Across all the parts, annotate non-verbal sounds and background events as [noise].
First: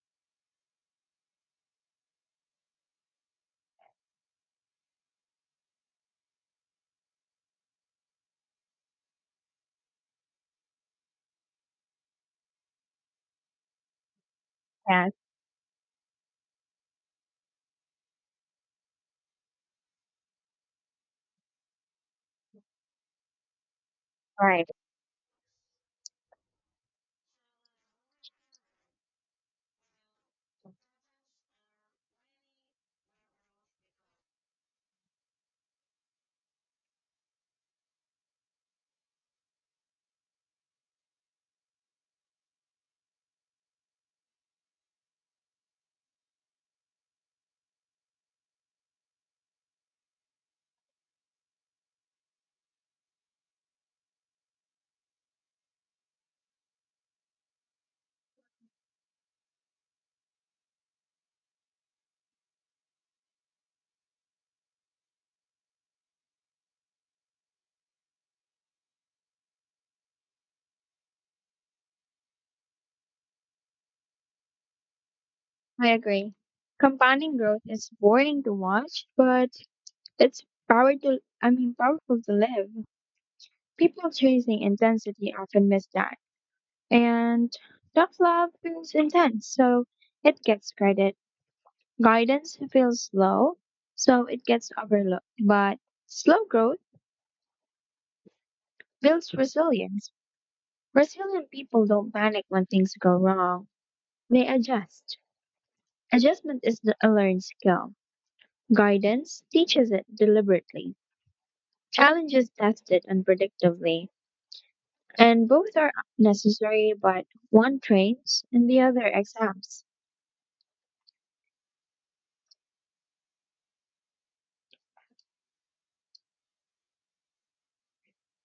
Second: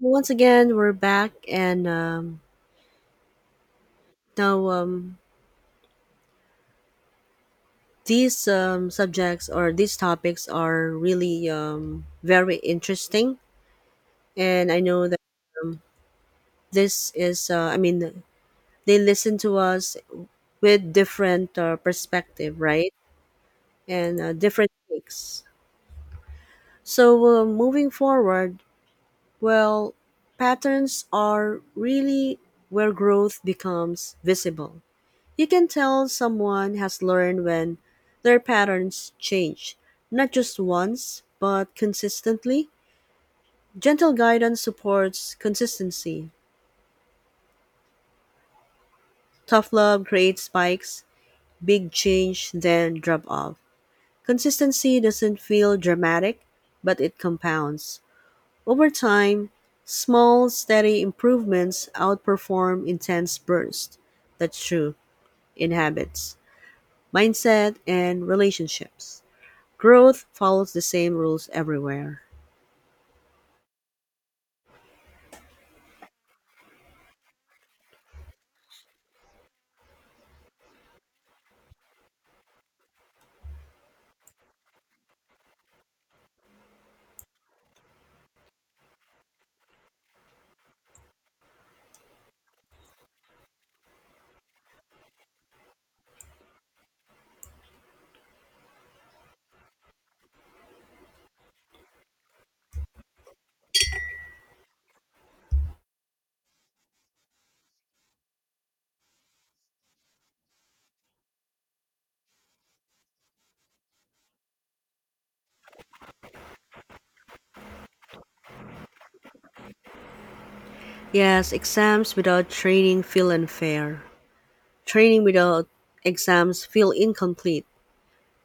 Once again we're back and now these subjects or these topics are really very interesting, and I know Yes, that this is I mean, they listen to us with different perspective, right, and right. different takes. So moving forward, well, patterns are really where growth becomes visible. You can tell someone has learned when their patterns change, not just once, but consistently. Gentle guidance supports consistency. Tough love creates spikes, big change, then drop off. Consistency doesn't feel dramatic, but it compounds. Over time, small, steady improvements outperform intense bursts. That's true in habits, mindset, and relationships. Growth follows the same rules everywhere. I agree. Compounding growth is boring to watch, but it's powerful. Powerful to live. People chasing intensity often miss that, and tough love feels intense, so it gets credit. Guidance feels slow, so it gets overlooked. But slow growth builds resilience. Resilient people don't panic when things go wrong; they adjust. Adjustment is a learned skill. Guidance teaches it deliberately, challenges test it unpredictably, and both are necessary, but one trains and the other exams. Yes, exams without training feel unfair. Training without exams feel incomplete.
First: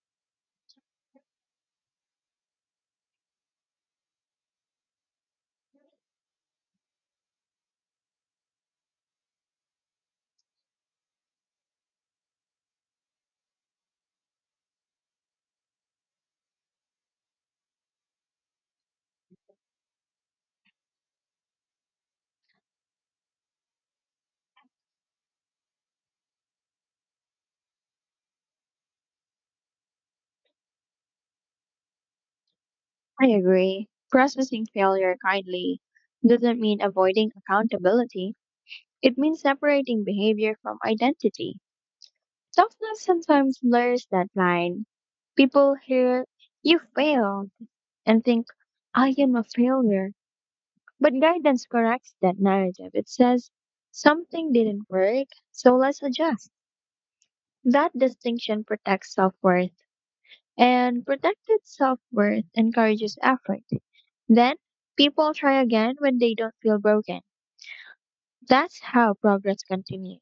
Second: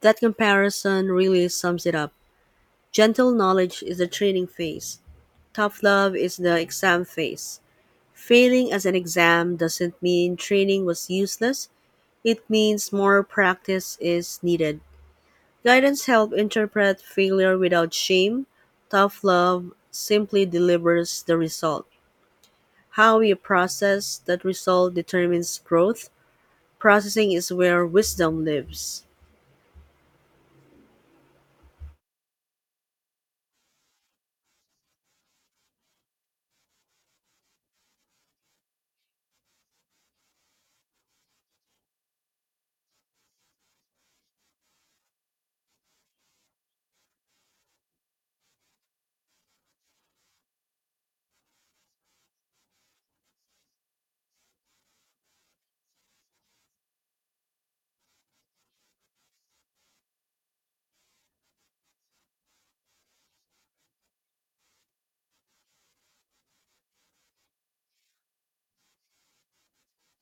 That comparison really sums it up. Gentle knowledge is the training phase. Tough love is the exam phase. Failing as an exam doesn't mean training was useless. It means more practice is needed. Guidance helps interpret failure without shame. Tough love simply delivers the result. How you process that result determines growth. Processing is where wisdom lives. I agree. Processing failure kindly doesn't mean avoiding accountability, it means separating behavior from identity. Toughness sometimes blurs that line. People hear, You failed, and think, I am a failure. But guidance corrects that narrative. It says something didn't work, so let's adjust. That distinction protects self worth, and protected self worth encourages effort. Then people try again when they don't feel broken. That's how progress continues.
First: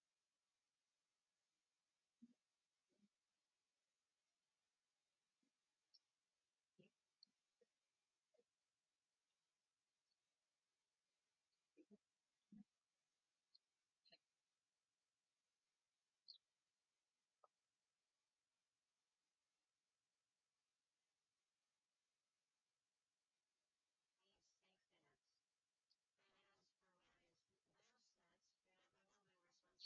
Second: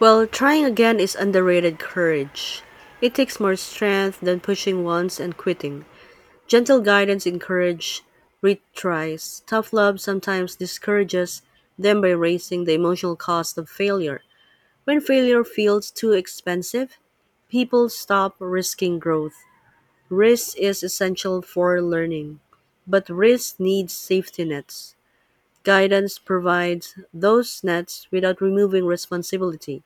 Well, trying again is underrated courage. It takes more strength than pushing once and quitting. Gentle guidance encourages retries. Tough love sometimes discourages them by raising the emotional cost of failure. When failure feels too expensive, people stop risking growth. Risk is essential for learning, but risk needs safety nets. Guidance provides those nets without removing responsibility.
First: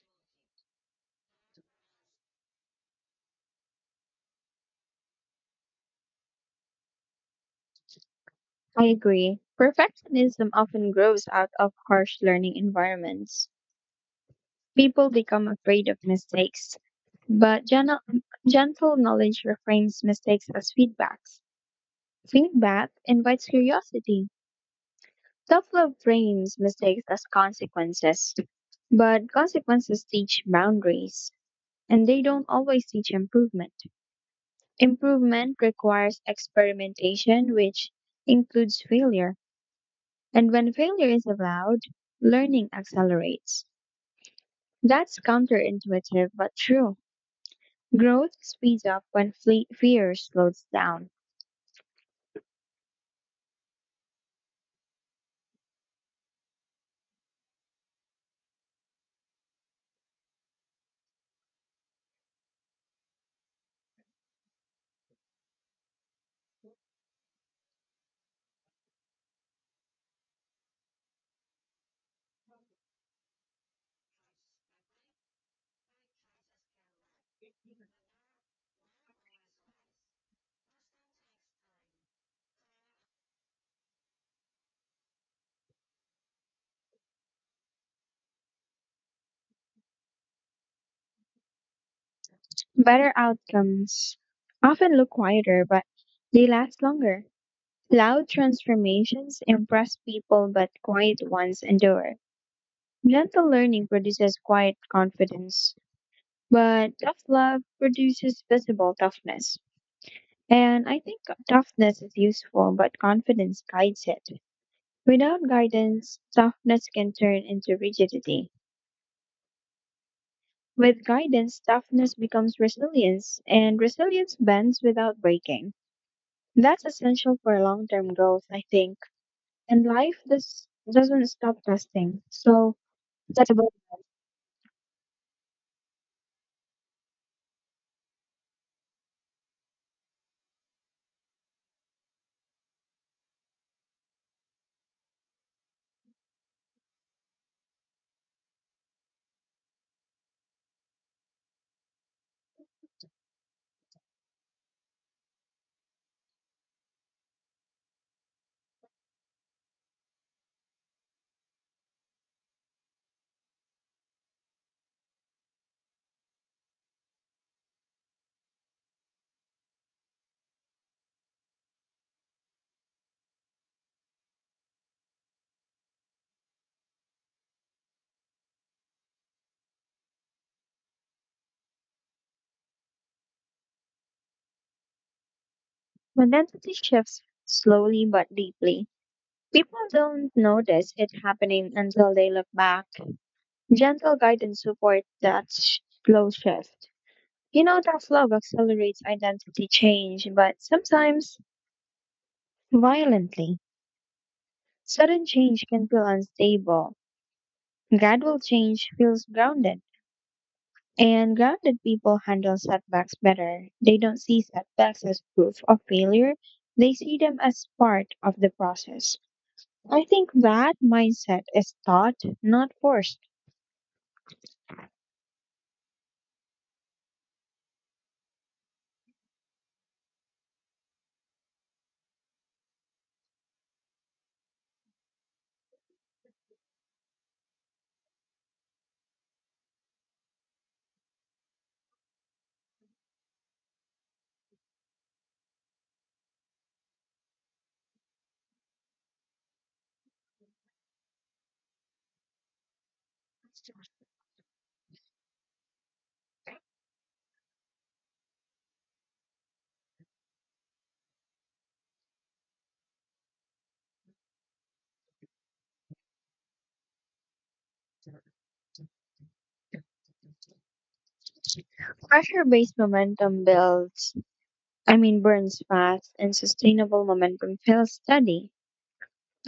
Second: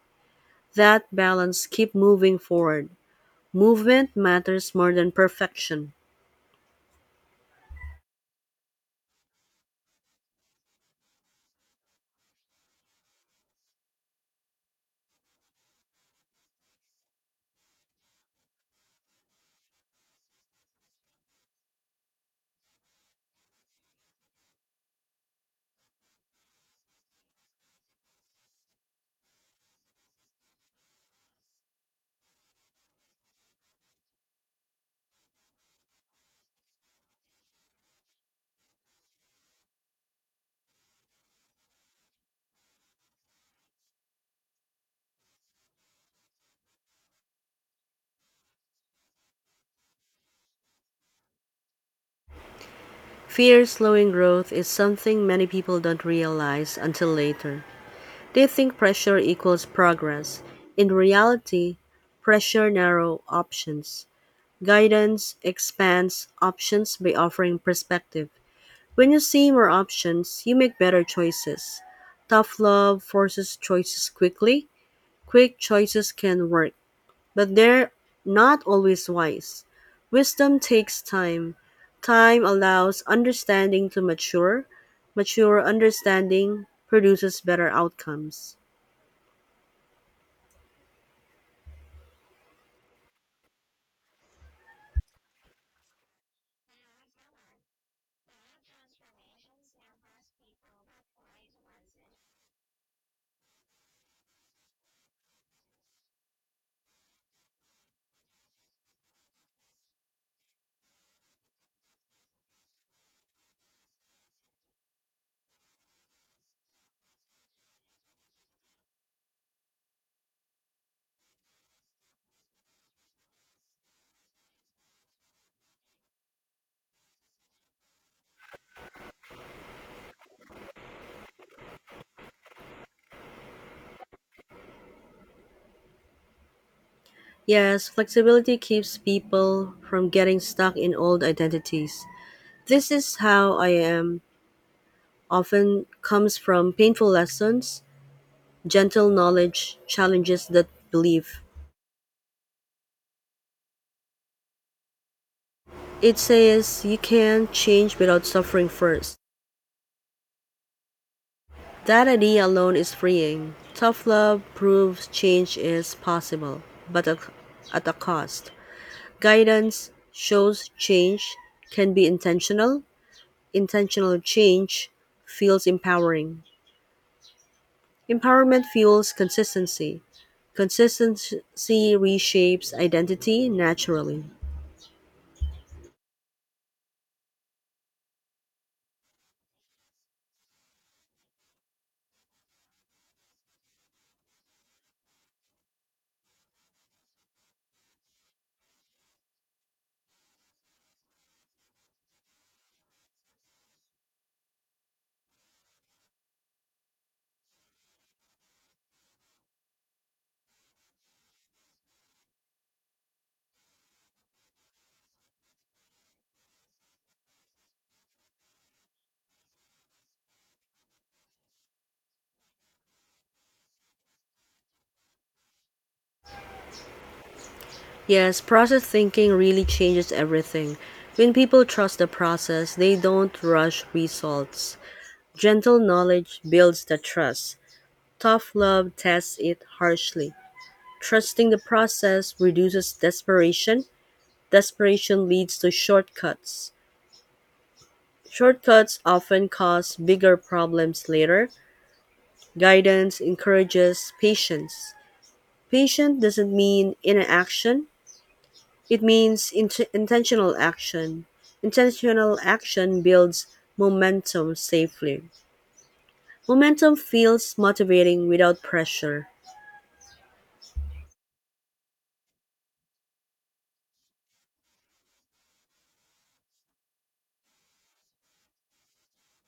That balance keep moving forward. Movement matters more than perfection. I agree. Perfectionism often grows out of harsh learning environments. People become afraid of mistakes, but gentle knowledge reframes mistakes as feedbacks. Feedback invites curiosity. Self love frames mistakes as consequences, but consequences teach boundaries, and they don't always teach improvement. Improvement requires experimentation, which includes failure. And when failure is allowed, learning accelerates. That's counterintuitive but true. Growth speeds up when fear slows down. Fear slowing growth is something many people don't realize until later. They think pressure equals progress. In reality, pressure narrows options. Guidance expands options by offering perspective. When you see more options, you make better choices. Tough love forces choices quickly. Quick choices can work, but they're not always wise. Wisdom takes time. Time allows understanding to mature. Mature understanding produces better outcomes. Better outcomes often look quieter, but they last longer. Loud transformations impress people, but quiet ones endure. Gentle learning produces quiet confidence, but tough love produces visible toughness. And I think toughness is useful, but confidence guides it. Without guidance, toughness can turn into rigidity. With guidance, toughness becomes resilience, and resilience bends without breaking. That's essential for long term growth, I think. And life does, doesn't stop testing. So, But Yes, flexibility keeps people from getting stuck in old identities. This is how I am often comes from painful lessons. Gentle knowledge challenges that belief. It says you can't change without suffering first. That idea alone is freeing. Tough love proves change is possible, but at a cost. Guidance shows change can be intentional. Intentional change feels empowering. Empowerment fuels consistency. Consistency reshapes identity naturally. When identity shifts slowly but deeply, people don't notice it happening until they look back. Gentle guidance support that slow shift. You know tough love accelerates identity change, but sometimes violently. Sudden change can feel unstable. Gradual change feels grounded. And grounded people handle setbacks better. They don't see setbacks as proof of failure. They see them as part of the process. I think that mindset is taught, not forced. Yes, process thinking really changes everything. When people trust the process, they don't rush results. Gentle knowledge builds the trust. Tough love tests it harshly. Trusting the process reduces desperation. Desperation leads to shortcuts. Shortcuts often cause bigger problems later. Guidance encourages patience. Patient doesn't mean inaction. It means intentional action. Intentional action builds momentum safely. Momentum feels motivating without pressure. Pressure based momentum burns fast, and sustainable momentum feels steady.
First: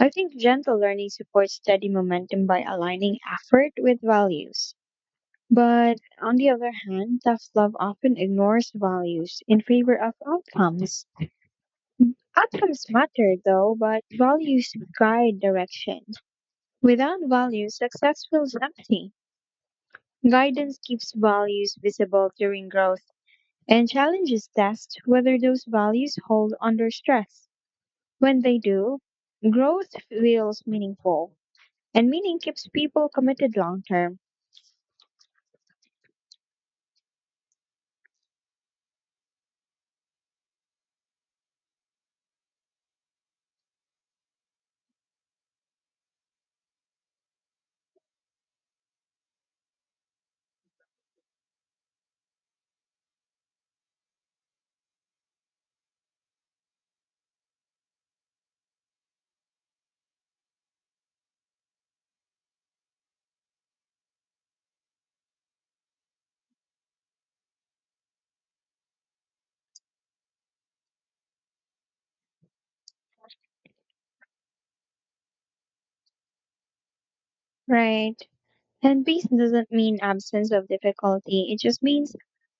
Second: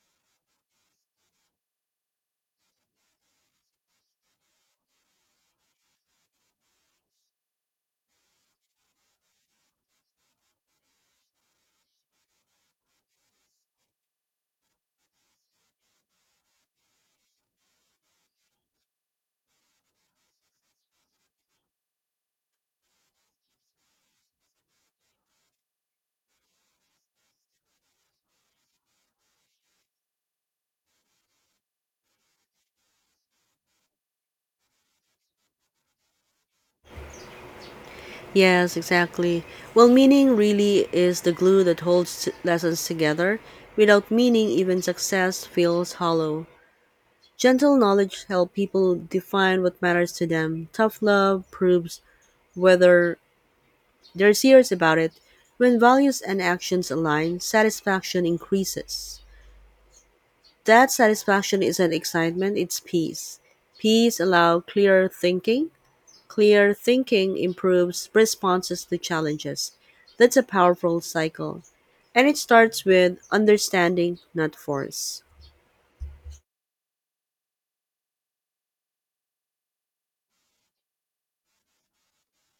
I think gentle learning supports steady momentum by aligning effort with values. But on the other hand, tough love often ignores values in favor of outcomes. Outcomes matter though, but values guide direction. Without values, success feels empty. Guidance keeps values visible during growth and challenges test whether those values hold under stress. When they do, growth feels meaningful, and meaning keeps people committed long term, Yes, exactly. Well, meaning really is the glue that holds lessons together. Without meaning, even success feels hollow. Gentle knowledge helps people define what matters to them. Tough love proves whether they're serious about it. When values and actions align, satisfaction increases. That satisfaction isn't excitement, it's peace. Peace allows clearer thinking. Clear thinking improves responses to challenges. That's a powerful cycle. And it starts with understanding, not force. right? And peace doesn't mean absence of difficulty, it just means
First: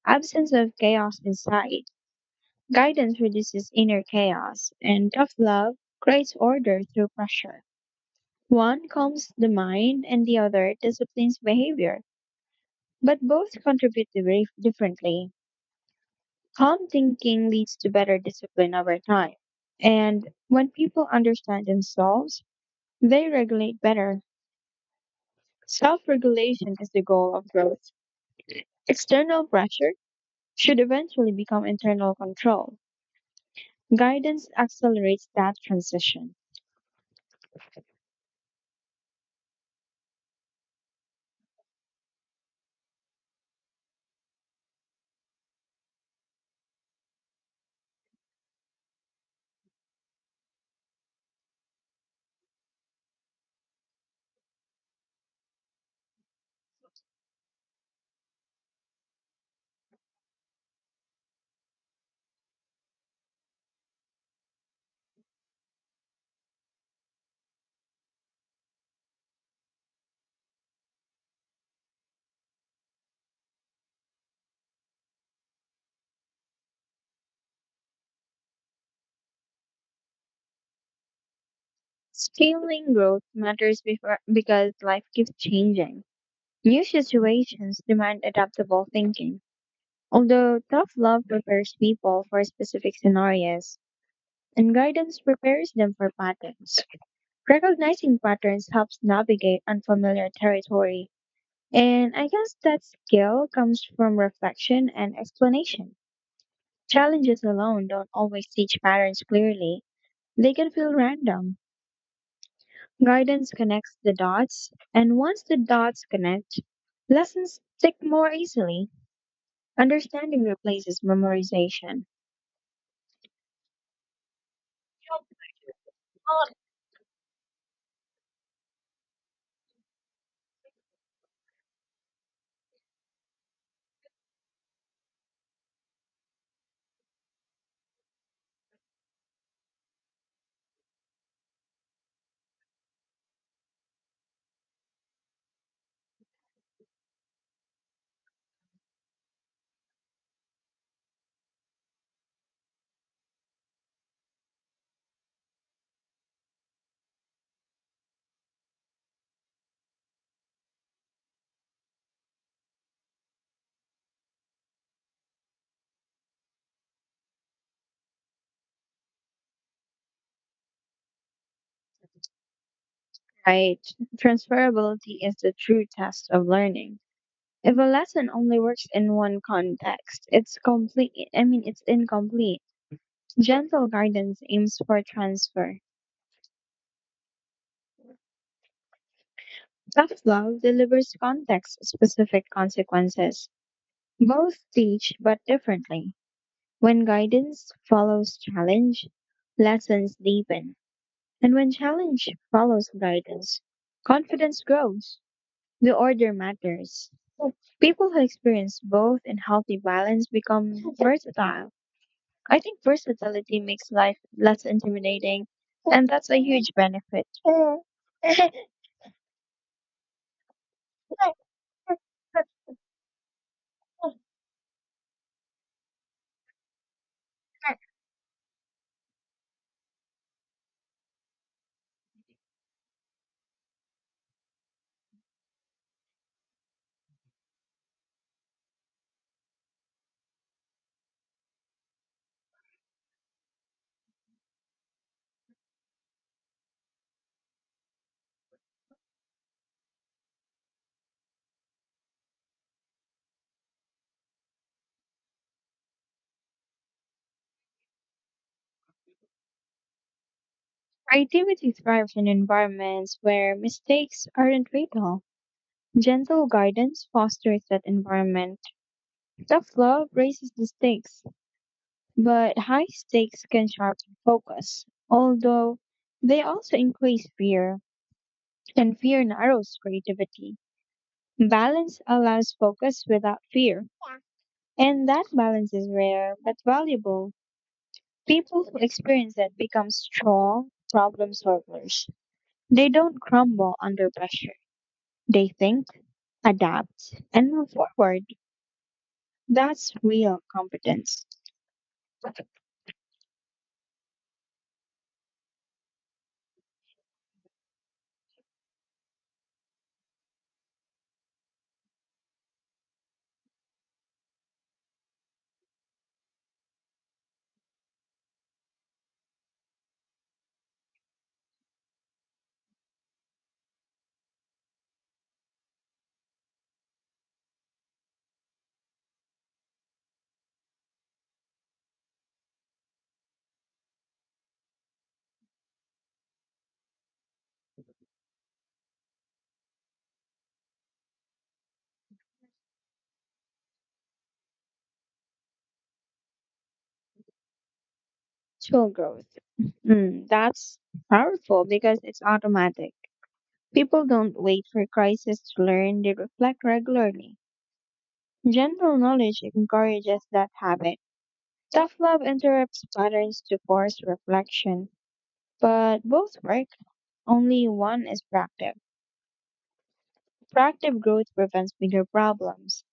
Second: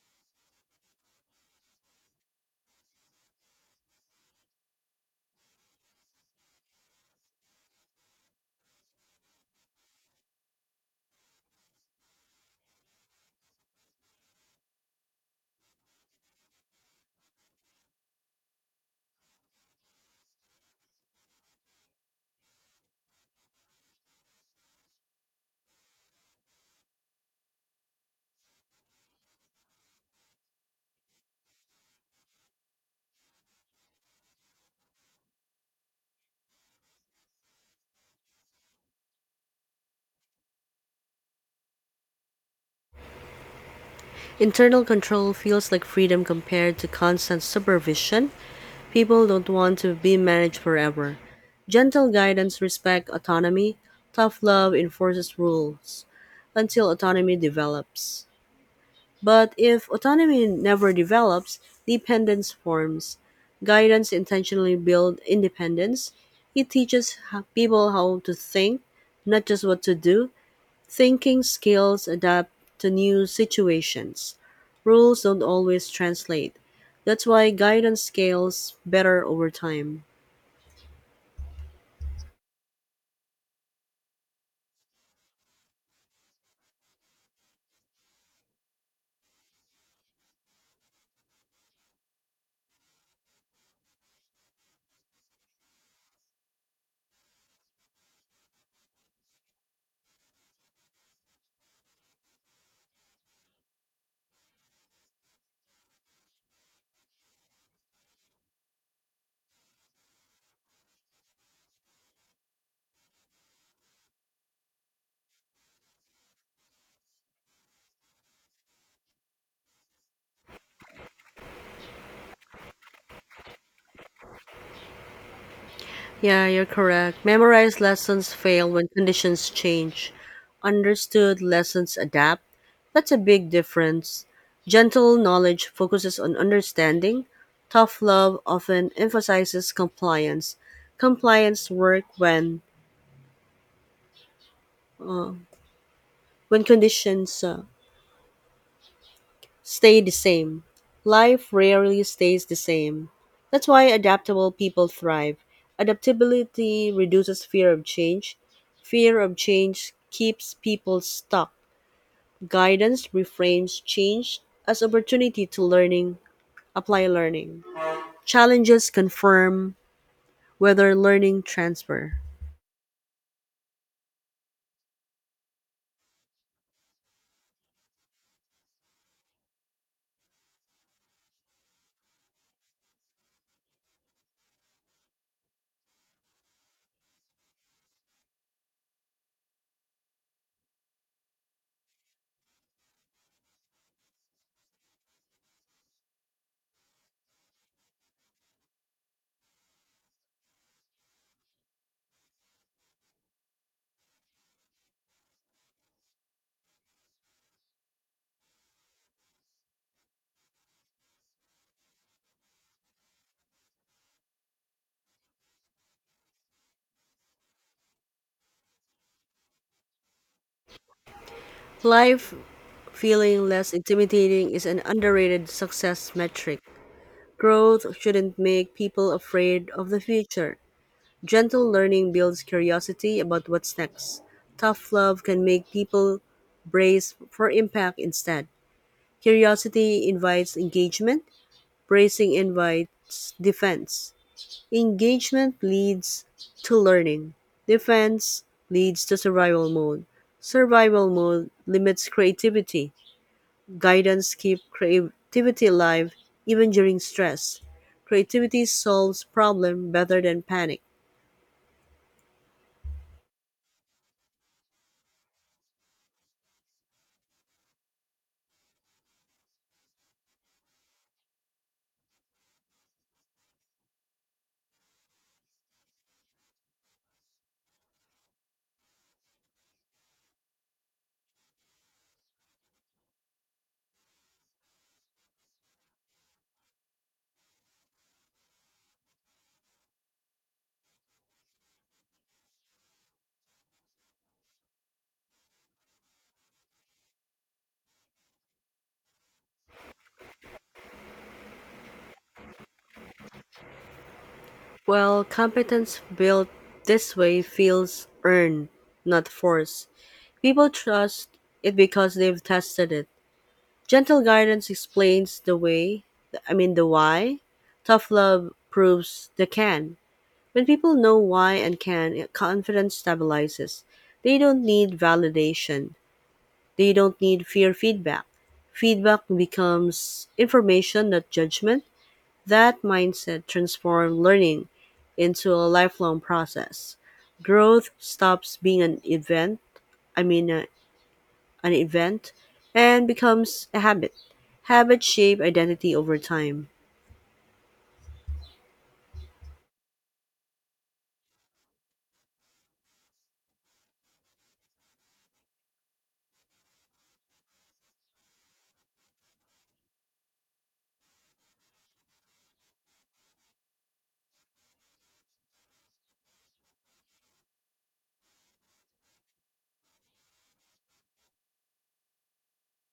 absence of chaos inside. Guidance reduces inner chaos, and tough love creates order through pressure. One calms the mind, and the other disciplines behavior. But both contribute to very differently. Calm thinking leads to better discipline over time. And when people understand themselves, they regulate better. Self regulation is the goal of growth. External pressure should eventually become internal control. Guidance accelerates that transition. Internal control feels like freedom compared to constant supervision. People don't want to be managed forever. Gentle guidance respects autonomy. Tough love enforces rules until autonomy develops. But if autonomy never develops, dependence forms. Guidance intentionally builds independence. It teaches people how to think, not just what to do. Thinking skills adapt to new situations. Rules don't always translate. That's why guidance scales better over time. Scaling growth matters before, because life keeps changing. New situations demand adaptable thinking. Although tough love prepares people for specific scenarios, and guidance prepares them for patterns. Recognizing patterns helps navigate unfamiliar territory, and I guess that skill comes from reflection and explanation. Challenges alone don't always teach patterns clearly, they can feel random. Guidance connects the dots, and once the dots connect, lessons stick more easily. Understanding replaces memorization. Yeah, you're correct. Memorized lessons fail when conditions change. Understood lessons adapt. That's a big difference. Gentle knowledge focuses on understanding. Tough love often emphasizes compliance. Compliance work uh, when conditions stay the same. Life rarely stays the same. That's why adaptable people thrive. Adaptability reduces fear of change. Fear of change keeps people stuck. Guidance reframes change as opportunity apply learning. Challenges confirm whether learning transfer. Right. Transferability is the true test of learning. If a lesson only works in one context, it's complete. I mean, it's incomplete. Gentle guidance aims for transfer. Tough love delivers context specific consequences. Both teach, but differently. When guidance follows challenge, lessons deepen. And when challenge follows guidance, confidence grows. The order matters. People who experience both and healthy balance become versatile. I think versatility makes life less intimidating, and that's a huge benefit. Life feeling less intimidating is an underrated success metric. Growth shouldn't make people afraid of the future. Gentle learning builds curiosity about what's next. Tough love can make people brace for impact instead. Curiosity invites engagement, bracing invites defense. Engagement leads to learning, defense leads to survival mode. Survival mode limits creativity. Guidance keeps creativity alive even during stress. Creativity solves problem better than panic. Creativity thrives in environments where mistakes aren't fatal. Gentle guidance fosters that environment. Tough love raises the stakes, but high stakes can sharpen focus, although they also increase fear, and fear narrows creativity. Balance allows focus without fear, and that balance is rare but valuable. People who experience it become strong problem solvers. They don't crumble under pressure. They think, adapt, and move forward. That's real competence. Well, competence built this way feels earned, not forced. People trust it because they've tested it. Gentle guidance explains I mean, the why. Tough love proves the can. When people know why and can, confidence stabilizes. They don't need validation, they don't need fear feedback. Feedback becomes information, not judgment. That mindset transforms learning into a lifelong process. Growth stops being an event, I mean uh, an event, and becomes a habit. Habits shape identity over time. Skill growth. That's powerful because it's automatic. People don't wait for crisis to learn, they reflect regularly. General knowledge encourages that habit. Tough love interrupts patterns to force reflection. But both work, only one is proactive. Proactive growth prevents bigger problems,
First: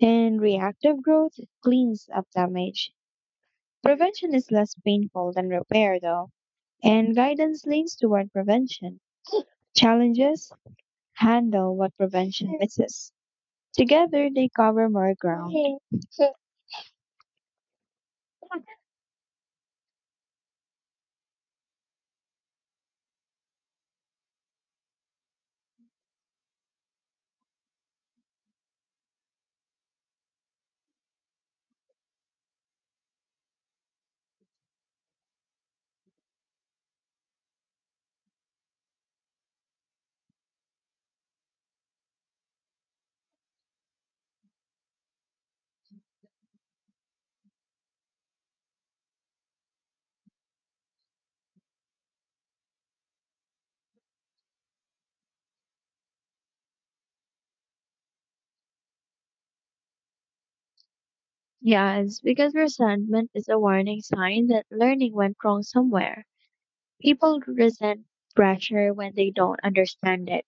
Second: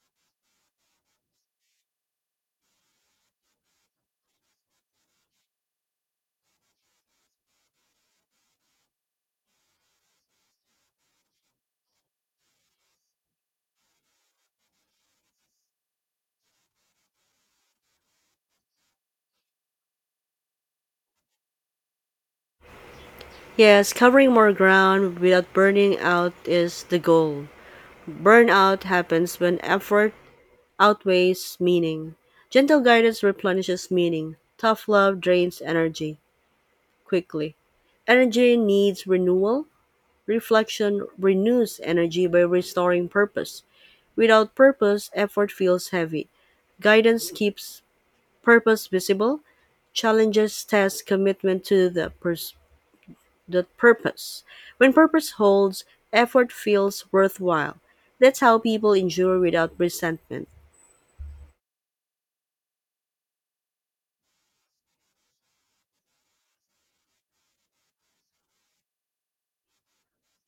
and reactive growth cleans up damage. Prevention is less painful than repair, though, and guidance leans toward prevention. Challenges handle what prevention misses. Together, they cover more ground. Yes, covering more ground without burning out is the goal. Burnout happens when effort outweighs meaning. Gentle guidance replenishes meaning. Tough love drains energy quickly. Energy needs renewal. Reflection renews energy by restoring purpose. Without purpose, effort feels heavy. Guidance keeps purpose visible. Challenges test commitment to the purpose. When purpose holds, effort feels worthwhile. That's how people endure without resentment. Yes, because resentment is a warning sign that learning went wrong somewhere. People resent pressure when they don't understand it.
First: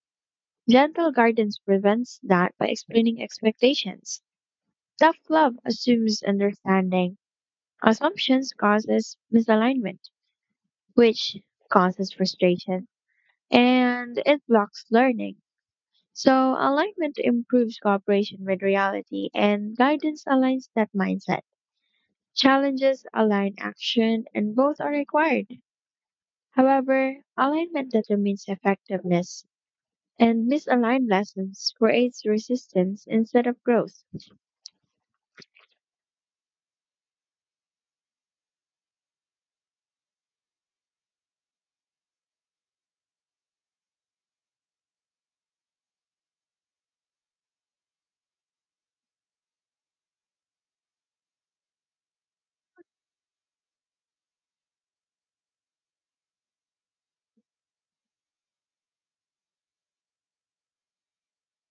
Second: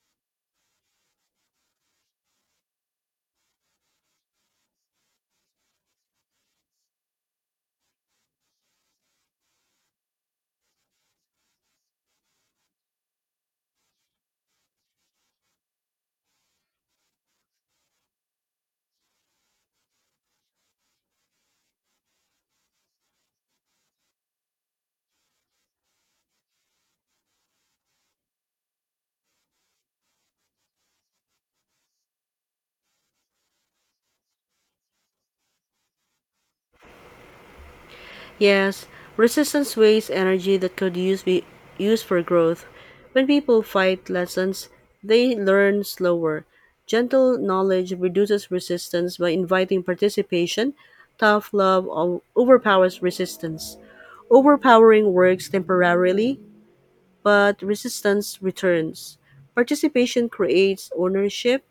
Gentle guidance prevents that by explaining expectations. Tough love assumes understanding. Assumptions causes misalignment, which causes frustration, and it blocks learning. So alignment improves cooperation with reality, and guidance aligns that mindset. Challenges align action and both are required. However, alignment determines effectiveness, and misaligned lessons creates resistance instead of growth. Yes, resistance wastes energy that could use be used for growth. When people fight lessons, they learn slower. Gentle knowledge reduces resistance by inviting participation. Tough love overpowers resistance. Overpowering works temporarily, but resistance returns. Participation creates ownership.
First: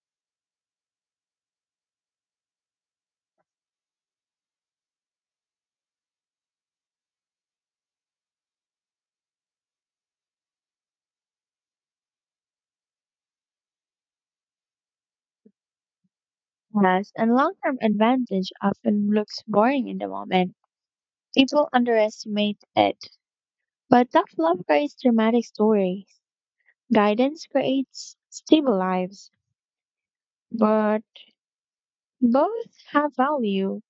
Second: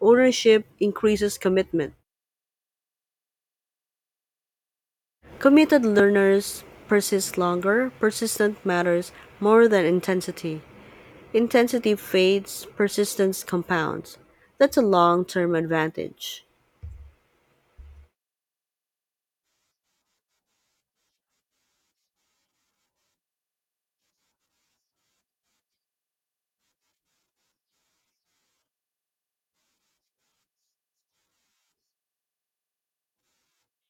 Ownership increases commitment. Committed learners persist longer. Persistence matters more than intensity. Intensity fades, persistence compounds. That's a long term advantage. Plus, and long term advantage often looks boring in the moment. People underestimate it. But tough love creates dramatic stories. Guidance creates stable lives. But both have value.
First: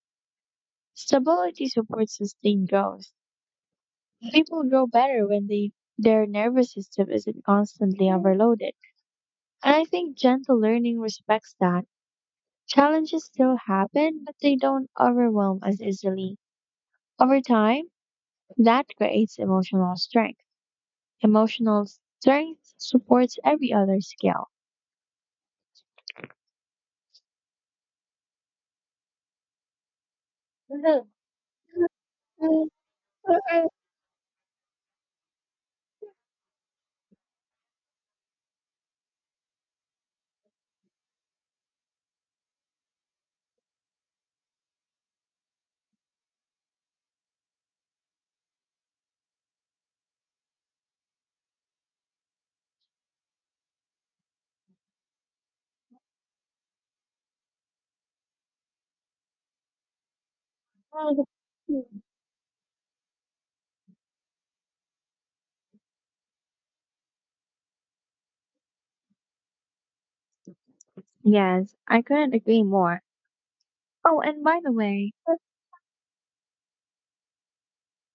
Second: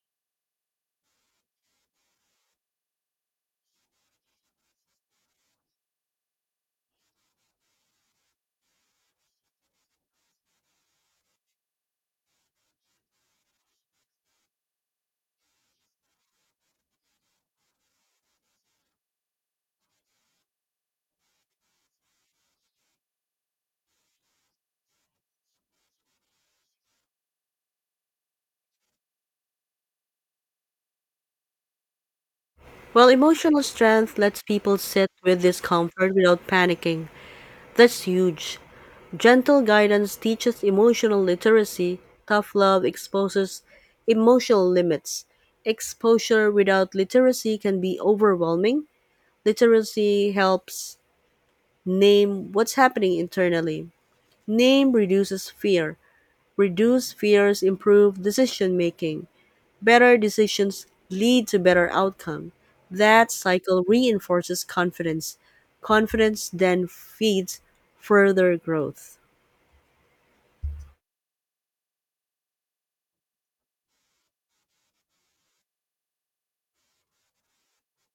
Stability supports sustained growth. People grow better when they their nervous system isn't constantly overloaded. And I think gentle learning respects that. Challenges still happen, but they don't overwhelm as easily. Over time, that creates emotional strength. Emotional strength supports every other skill. While emotional strength lets people sit with discomfort without panicking, that's huge. Gentle guidance teaches emotional literacy, tough love exposes emotional limits. Exposure without literacy can be overwhelming. Literacy helps name what's happening internally. Name reduces fear. Reduce fears improve decision making. Better decisions lead to better outcome. That cycle reinforces confidence. Confidence then feeds further growth. Yes, I couldn't agree more. Oh, and by the way,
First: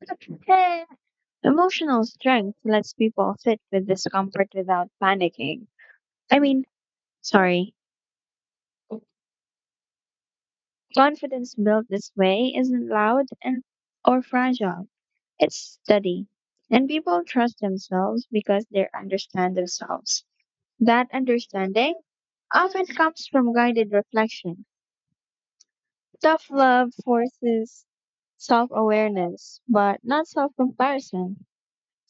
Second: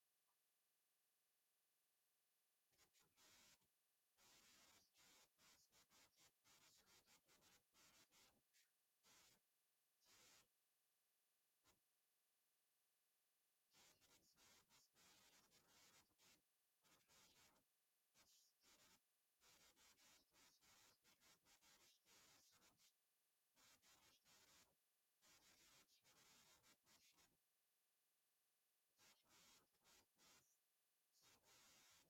[laughs] emotional strength lets people sit with discomfort without panicking. I mean, sorry, Confidence built this way isn't loud and or fragile. It's steady. And people trust themselves because they understand themselves. That understanding often comes from guided reflection. Tough love forces self awareness, but not self comparison.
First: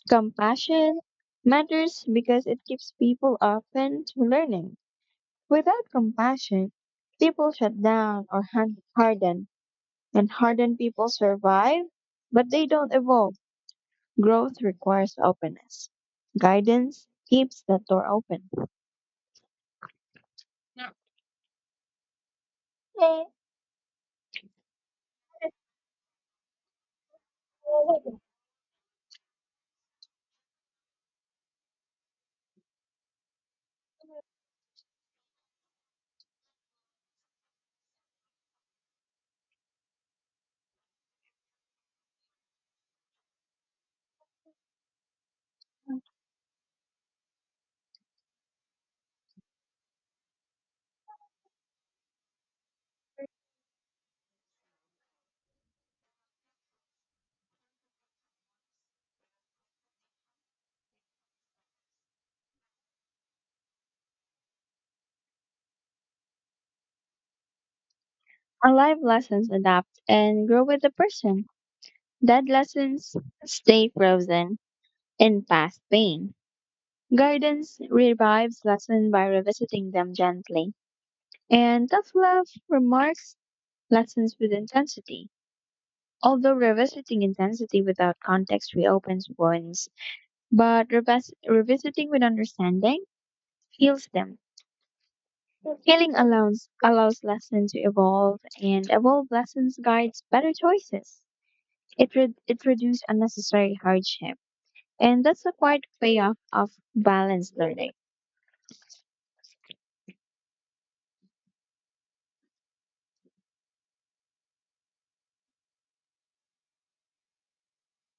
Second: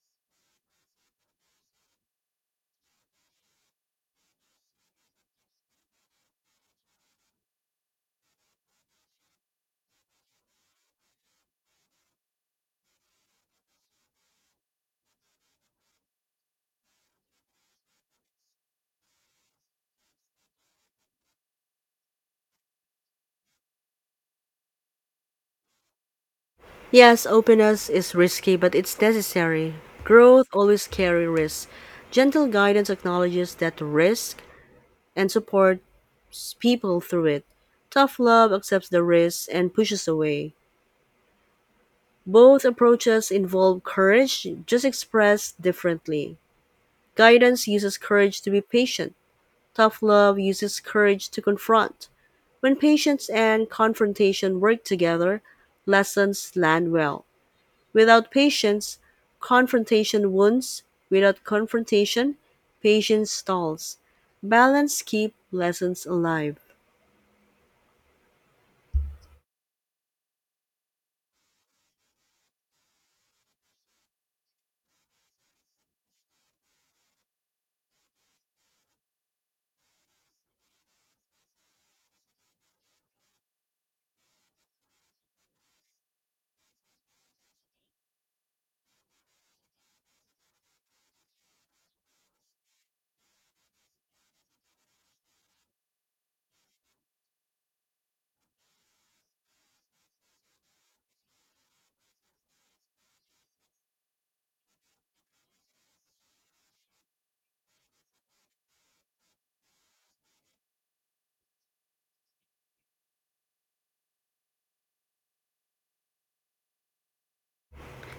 Compassion matters because it keeps people open to learning. Without compassion, people shut down or harden. And hardened people survive, but they don't evolve. Growth requires openness. Guidance keeps that door open. Eh, Yes, openness is risky, but it's necessary. Growth always carry risk. Gentle guidance acknowledges that risk and supports people through it. Tough love accepts the risk and pushes away. Both approaches involve courage, just expressed differently. Guidance uses courage to be patient. Tough love uses courage to confront. When patience and confrontation work together, lessons land well. Without patience, confrontation wounds. Without confrontation, patience stalls. Balance keeps lessons alive. Alive lessons adapt and grow with the person. Dead lessons stay frozen in past pain. Guidance revives lessons by revisiting them gently. And tough love remarks lessons with intensity. Although revisiting intensity without context reopens wounds, but revisiting with understanding heals them. Allows lessons to evolve, and evolved lessons guides better choices. It reduces unnecessary hardship, and that's the quiet payoff of balanced learning.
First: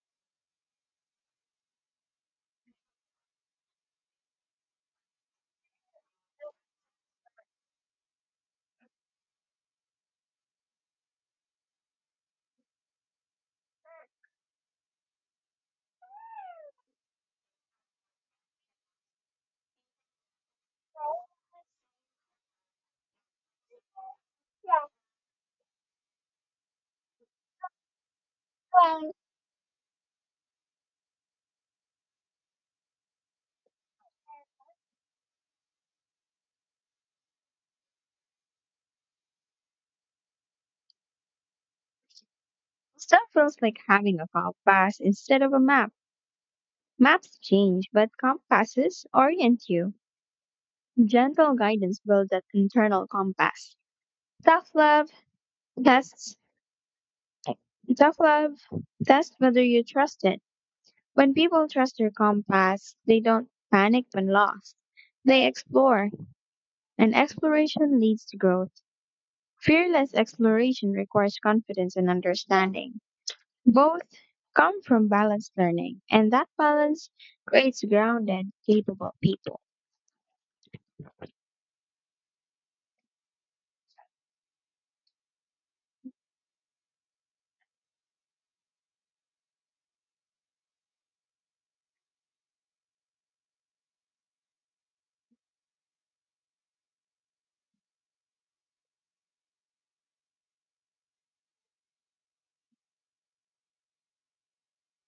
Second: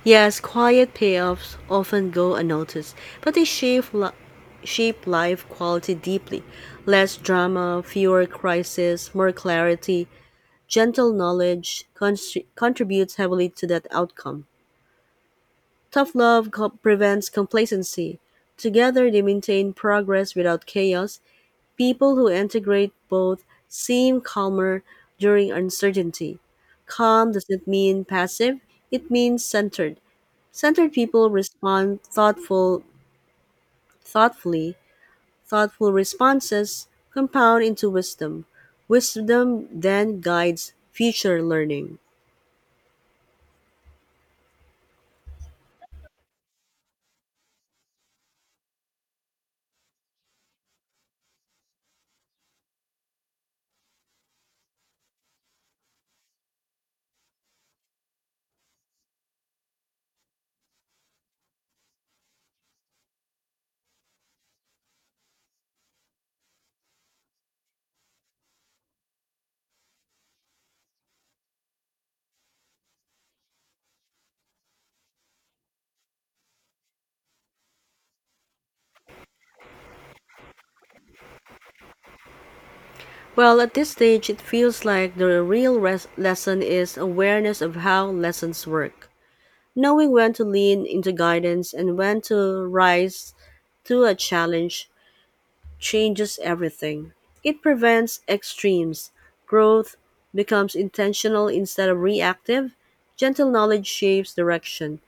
Yes, quiet payoffs often go unnoticed, but they shape life quality deeply. Less drama, fewer crises, more clarity, gentle knowledge contributes heavily to that outcome. Tough love prevents complacency. Together, they maintain progress without chaos. People who integrate both seem calmer during uncertainty. Calm doesn't mean passive, it means centered. Centered people respond thoughtfully. Thoughtful responses compound into wisdom. Wisdom then guides future learning. Stuff feels like having a compass instead of a map. Maps change, but compasses orient you. Gentle guidance builds that internal compass. Tough love tests, tough love tests whether you trust it. When people trust their compass, they don't panic when lost. They explore, and exploration leads to growth. Fearless exploration requires confidence and understanding. Both come from balanced learning, and that balance creates grounded, capable people. Well, at this stage, it feels like the real lesson is awareness of how lessons work. Knowing when to lean into guidance and when to rise to a challenge changes everything. It prevents extremes. Growth becomes intentional instead of reactive. Gentle knowledge shapes direction.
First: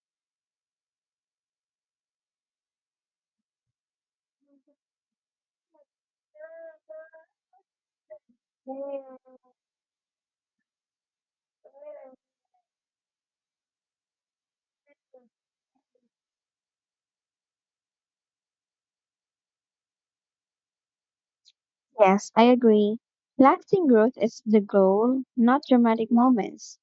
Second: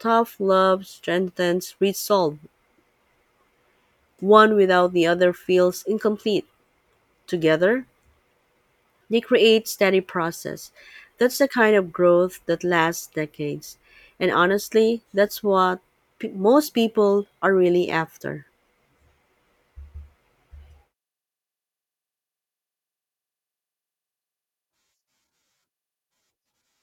Tough love strengthens resolve. One without the other feels incomplete. Together, they create steady process. That's the kind of growth that lasts decades. And honestly, that's what most people are really after. Yes, I agree. Lasting growth is the goal, not dramatic moments.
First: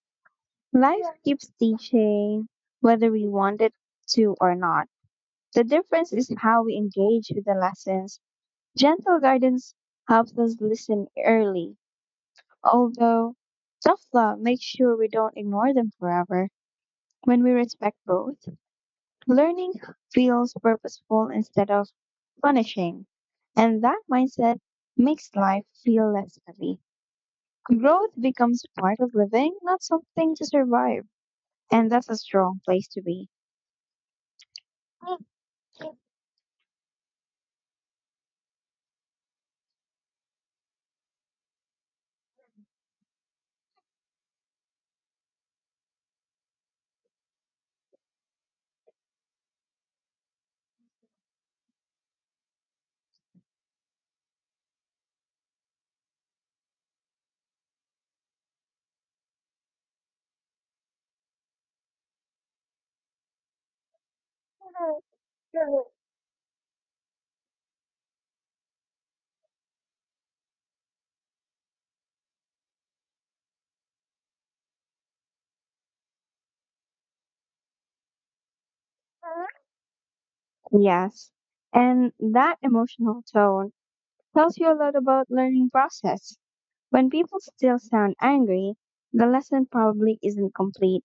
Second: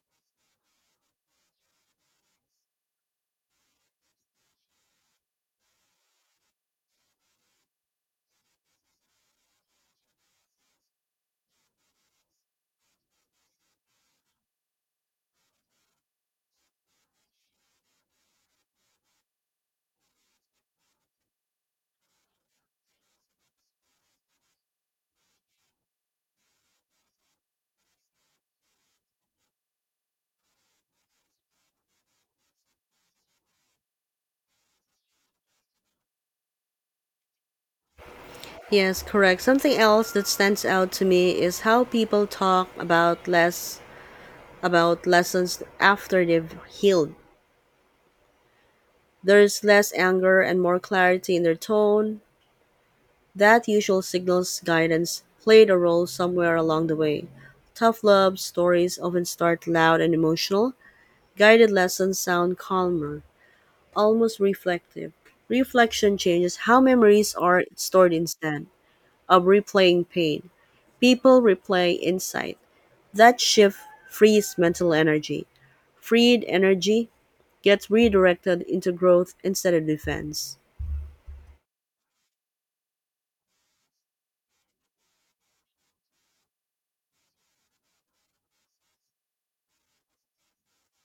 Life keeps teaching whether we want it to or not. The difference is how we engage with the lessons. Gentle guidance helps us listen early, although tough love makes sure we don't ignore them forever. When we respect both, learning feels purposeful instead of punishing, and that mindset makes life feel less heavy. Growth becomes part of living, not something to survive, and that's a strong place to be. Yes, correct. Something else that stands out to me is how people talk about lessons after they've healed. There's less anger and more clarity in their tone. That usual signals guidance played a role somewhere along the way. Tough love stories often start loud and emotional. Guided lessons sound calmer, almost reflective. Reflection changes how memories are stored instead of replaying pain. People replay insight. That shift frees mental energy. Freed energy gets redirected into growth instead of defense. Yes, and that emotional tone tells you a lot about learning process. When people still sound angry, the lesson probably isn't complete.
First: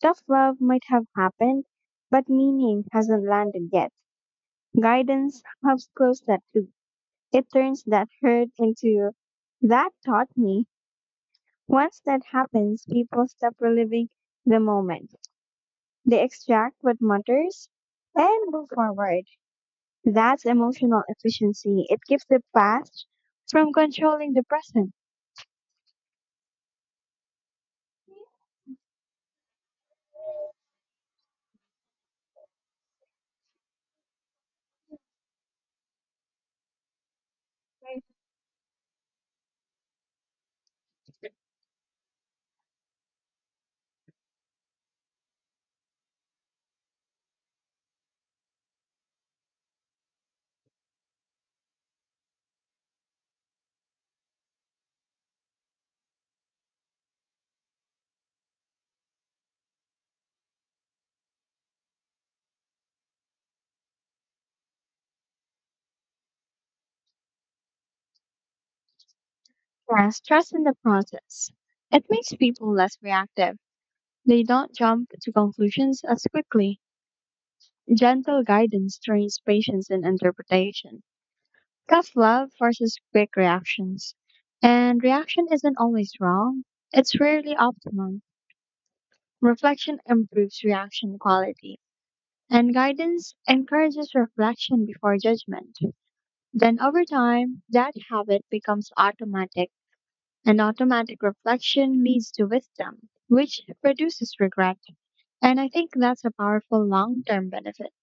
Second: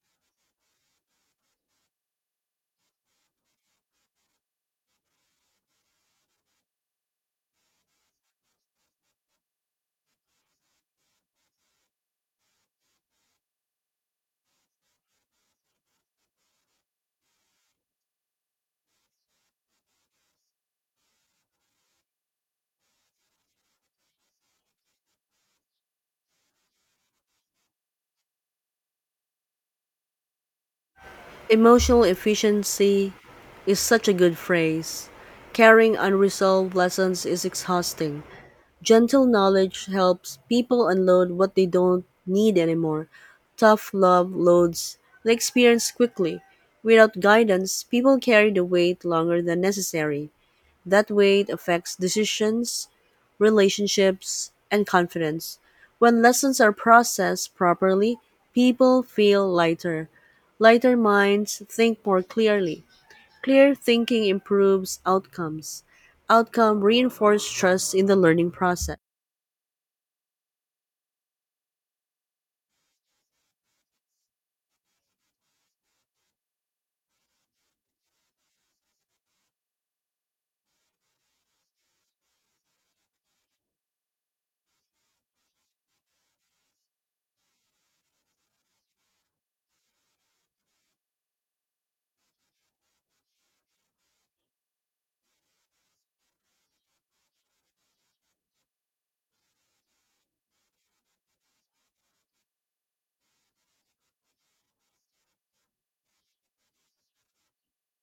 Tough love might have happened, but meaning hasn't landed yet. Guidance helps close that loop. It turns that hurt into that taught me. Once that happens, people stop reliving the moment. They extract what matters and move forward. That's emotional efficiency. It keeps the past from controlling the present. Emotional efficiency is such a good phrase. Carrying unresolved lessons is exhausting. Gentle knowledge helps people unload what they don't need anymore. Tough love loads the experience quickly. Without guidance, people carry the weight longer than necessary. That weight affects decisions, relationships, and confidence. When lessons are processed properly, people feel lighter. Lighter minds think more clearly. Clear thinking improves outcomes. Outcome reinforces trust in the learning process. Yes, trust in the process. It makes people less reactive. They don't jump to conclusions as quickly. Gentle guidance trains patience in interpretation. Tough love forces quick reactions. And reaction isn't always wrong, it's rarely optimum. Reflection improves reaction quality. And guidance encourages reflection before judgment. Then over time, that habit becomes automatic. And automatic reflection leads to wisdom, which reduces regret. And I think that's a powerful long term benefit.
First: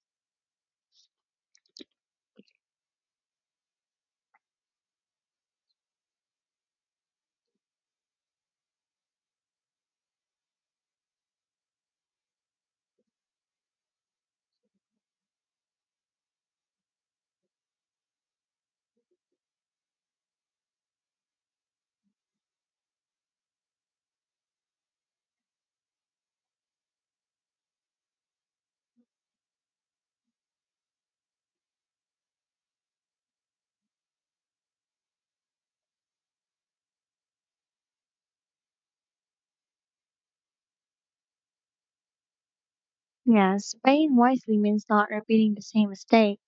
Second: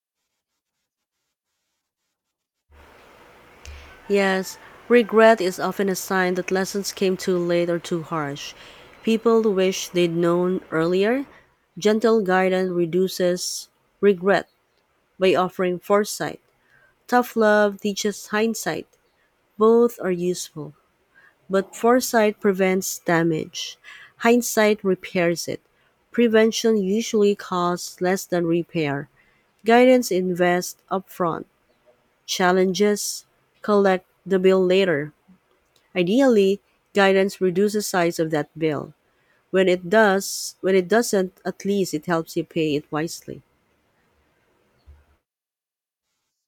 Yes, regret is often a sign that lessons came too late or too harsh. People wish they'd known earlier. Gentle guidance reduces regret by offering foresight. Tough love teaches hindsight. Both are useful, but foresight prevents damage. Hindsight repairs it. Prevention usually costs less than repair. Guidance invests upfront. Challenges collect the bill later. Ideally, guidance reduces the size of that bill. When it does, when it doesn't, at least it helps you pay it wisely. Yes, paying wisely means not repeating the same mistake.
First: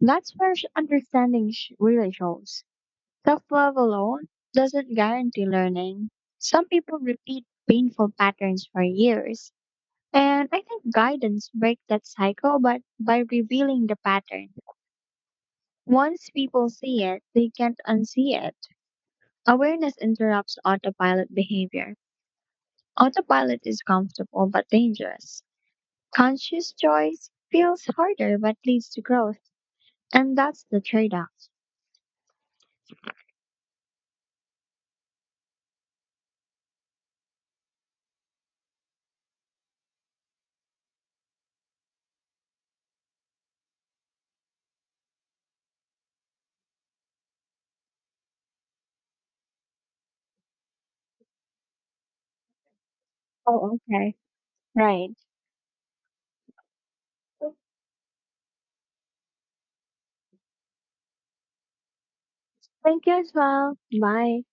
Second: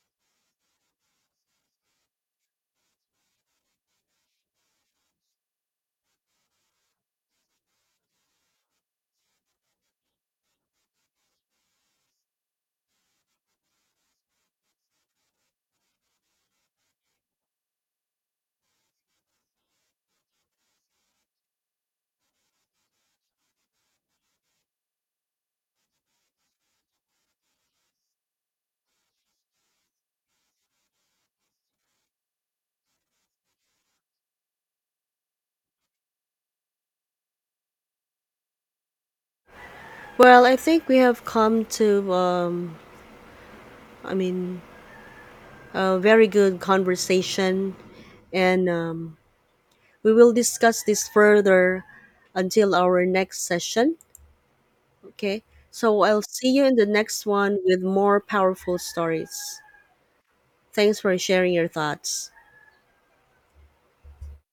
That's where really shows. Self love alone doesn't guarantee learning. Some people repeat painful patterns for years. And I think guidance breaks that cycle but by revealing the pattern. Once people see it, they can't unsee it. Awareness interrupts autopilot behavior. Autopilot is comfortable but dangerous. Conscious choice feels harder but leads to growth, and that's the trade off. Well, I think we have come to I mean, a very good conversation, and we will discuss this further until our next Oh, session. okay. Right. Okay, so I'll see you in the next one with more powerful stories. Thanks for sharing your thoughts. Thank you as well. Bye.